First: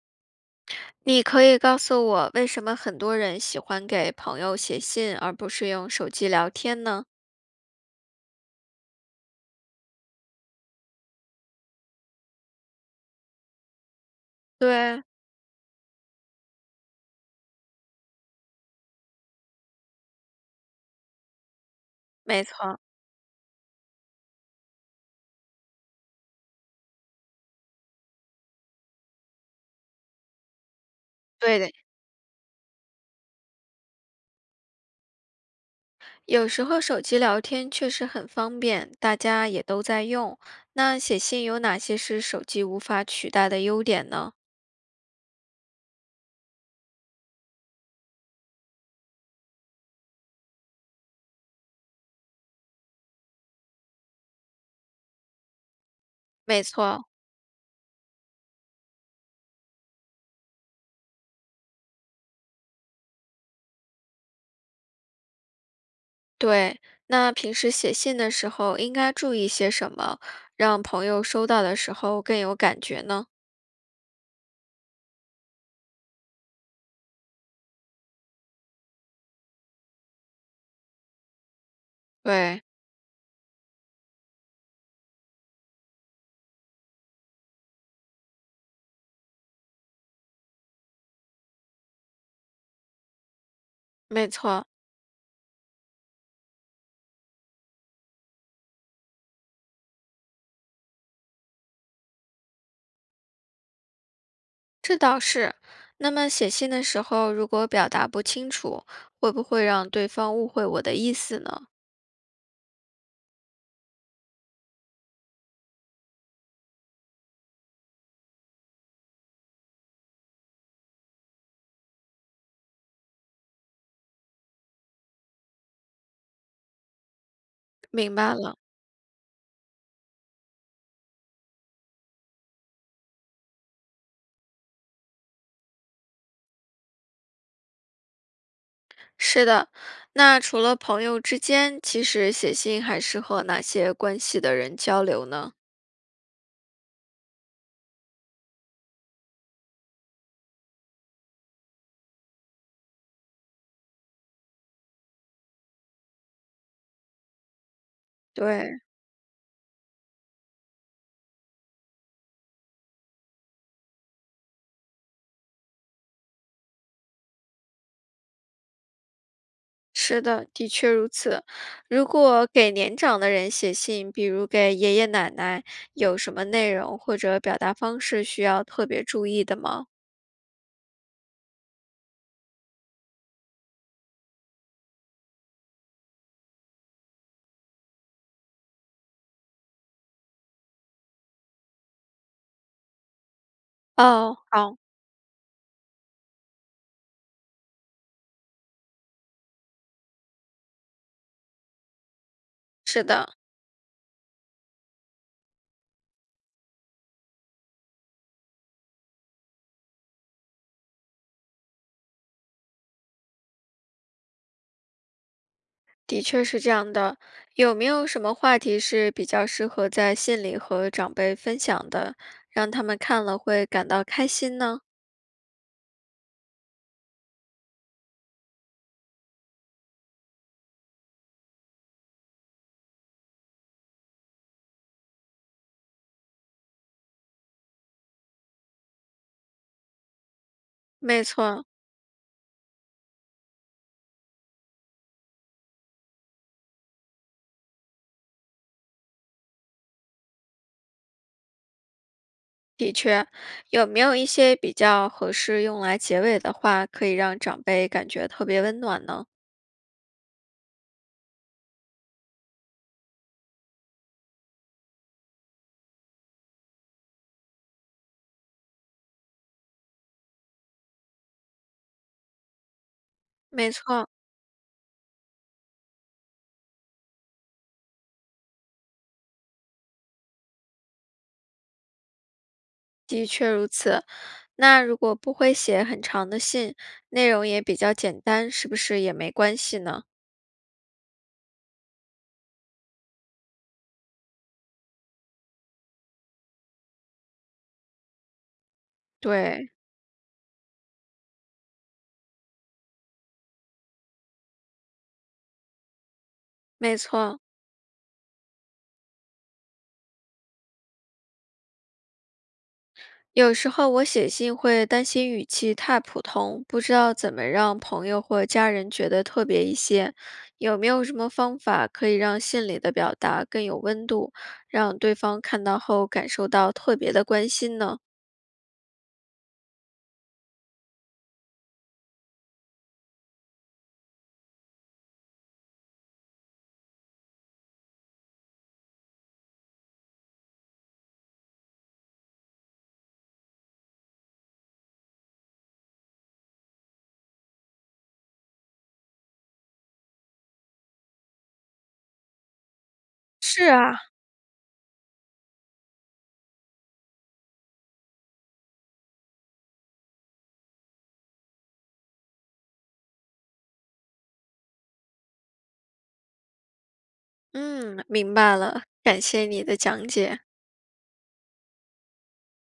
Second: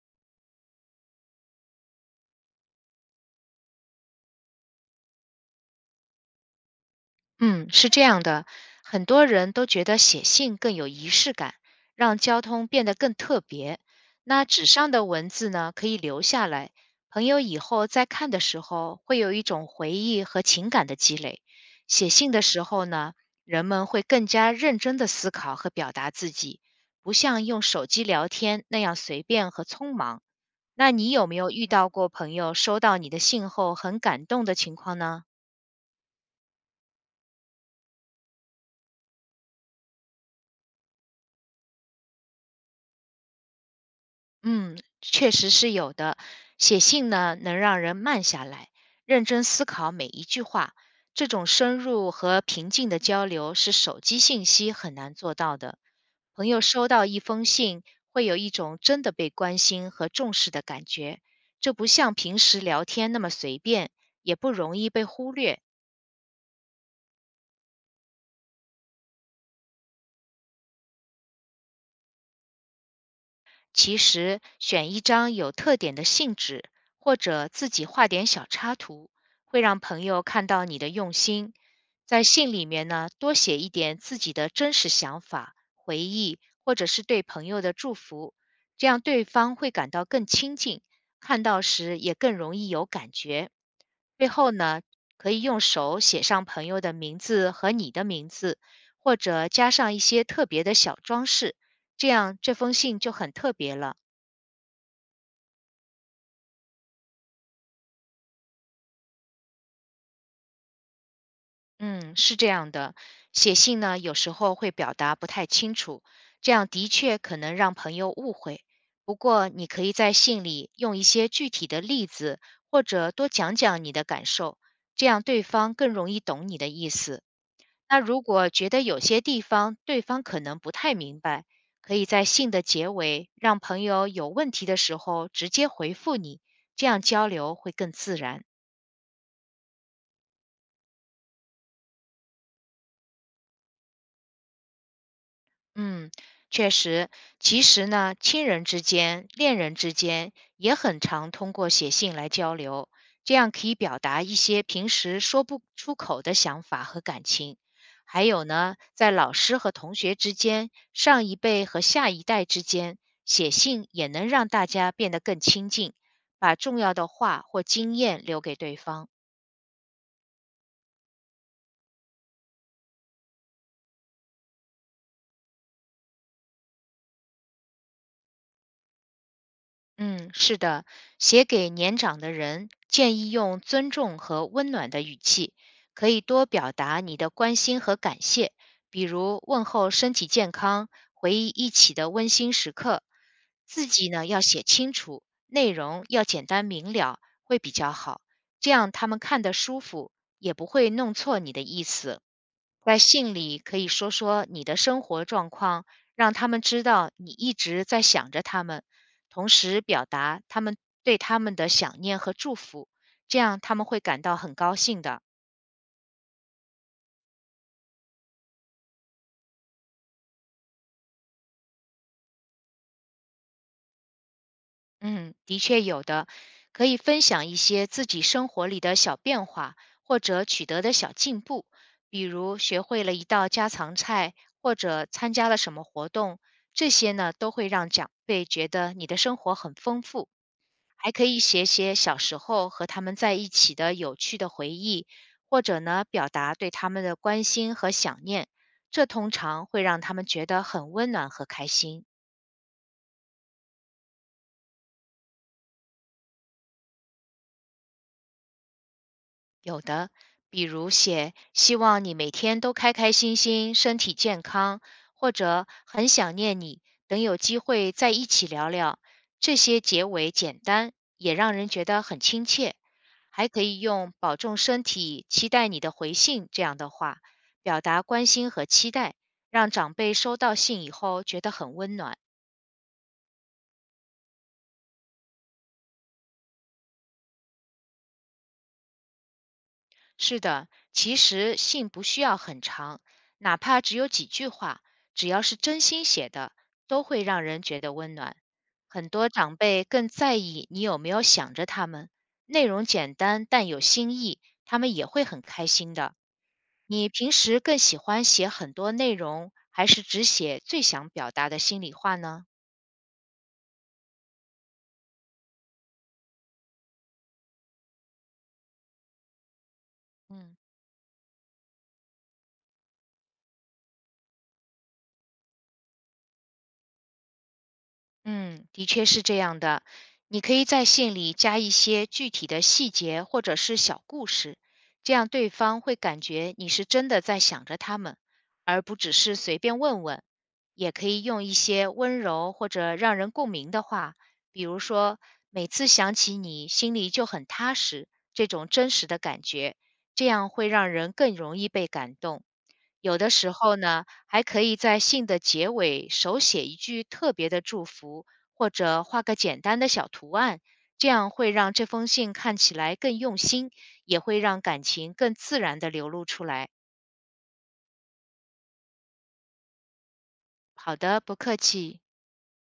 你可以告诉我，为什么很多人喜欢给朋友写信，而不是用手机聊天呢？嗯，是这样的，很多人都觉得写信更有仪式感，让交通变得更特别。那纸上的对，文字呢，可以留下来，朋友以后再看的时候，会有一种回忆和情感的积累。写信的没时错，候呢，人们会更加认真的思考和表达自己，不像用手机聊天那样随便和匆忙。那你有没有对遇的。到过朋友收到你的信后很感动的情况呢？有时候手机聊天确实很方便，大家也都在用。那写信有哪些是手机无法取代的优点呢？嗯，确实是有的。写信呢，能让人慢下来，认真思考每一句话。这种深入和平静的交流是手机信息很难做到的。朋友没收到错，一封信，会有一种真的被关心和重视的感觉，这不像平时聊天那么随便，也不容易被忽略。对。那平时写信的时候应该注意些什么，让朋友收到的时候更有感觉呢？其实选一张有特点的信纸，或者自己画点小插图，会让朋友看到你的用心。在信里对，面呢，多写一点自己的真实想法、回忆，或者是对朋友的祝福，这样对方会感到更亲近，看到时也更容易有感觉。没最后错。呢，可以用手写上朋友的名字和你的名字，或者加上一些特别的小装饰。这样这封信就很特别了。这倒是。那么写信的时候，如果表达不清楚，会不会让对方误会我的意思呢？嗯，是这样的，写信呢有时候会表达不太清楚，这样的确可能让朋友误会。不过你可以在信里用一些具体的例子，或者多讲讲你的感受，这样对方更容易懂你的意思。那明如白果了，觉得有些地方对方可能不太明白，可以在信的结尾让朋友有问题的时候直接回复你，这样交流会更自然。是的。那除了朋友之间，其实写信还是和哪些关系的人交流呢？嗯，确实，其实呢，亲人之间、恋人之间也很常通过写信来交流，这样可以表达一些平时说不出口的想法和感情。还有呢，对，在老师和同学之间、上一辈和下一代之间，写信也能让大家变得更亲近，把重要的话或经验留给对方。是的，的确如此。如果给年长的人写信，比如给爷爷奶奶，有什么内容或者表达方式需要特别注意的吗？嗯，是的，写给年长的人，建议用尊重和温暖的语气，可以多表达你的关心和感谢，比如问候身体健康，回忆一起的温馨时刻。字迹呢哦，要写好，清楚，内容要简单明了，会比较好，这样他们看得舒服，也不会弄错你的意思。在是信的。里可以说说你的生活状况，让他们知道你一直在想着他们，同时表达他们对他们的想念和祝福，这样他们会感到很高兴的。的确是这样的，有没有什么话题是比较适合在信里和长辈分享的，让他们看了会感到开心呢？嗯，的确有的，可以分享一些自己生活里的小变化或者取得的小进步，比如学会了一道家常菜，或者参加了什么活动，这些呢都会让长辈觉得你的生活很丰富。还没可以写错，写小时候和他们在一起的有趣的回忆，或者呢，表达对他们的关心和想念，这通常会让他们觉得很温暖和开心。的确，有没有一些比较合适用来结尾的话，可以让长辈感觉特别温暖呢？有的，比如写“希望你每天都开开心心，身体健康”，或者“很想念你”，等有机会在一起聊聊。这些结尾简单，也让人觉得很亲切。还可没以错，用“保重身体，期待你的回信”这样的话，表达关心和期待，让长辈收到信以后觉得很温暖。的确如此。那如果不会写很长的信，内容也比较简单，是不是也没关系呢？是的，其实信不需要很长，哪怕只有几句话，只要是真心写的，都会让人觉得温暖。很多长对，辈更在意你有没有想着他们，内容简单但有新意，他们也会很开心的。没你平错。时更喜欢写很多内容，还是只写最想表达的心里话呢？有时候我写信会担心语气太普通，不知道怎么让朋友或家人觉得特别一些。嗯。有没有什么方法可以让信里的表达更有温度，让对方看到后感受到特别的关心呢？嗯，的确是这样的。你可以在信里加一些具体的细节或者是小故事，这样对方会感觉你是真的在想着他们，而不只是随便问问。也可以用一些温柔或者让人共鸣的话，比如说“每次想起你，心里就很踏实”这种真实的感觉，这样会让人更容易被感动。有的时是候啊，呢，还可以在信的结尾手写一句特别的祝福，或者画个简单的小图案，这样会让这封信看起来更用心，也会让感情更自然的流露出来。嗯，明白了，感谢你的讲解。好的，不客气。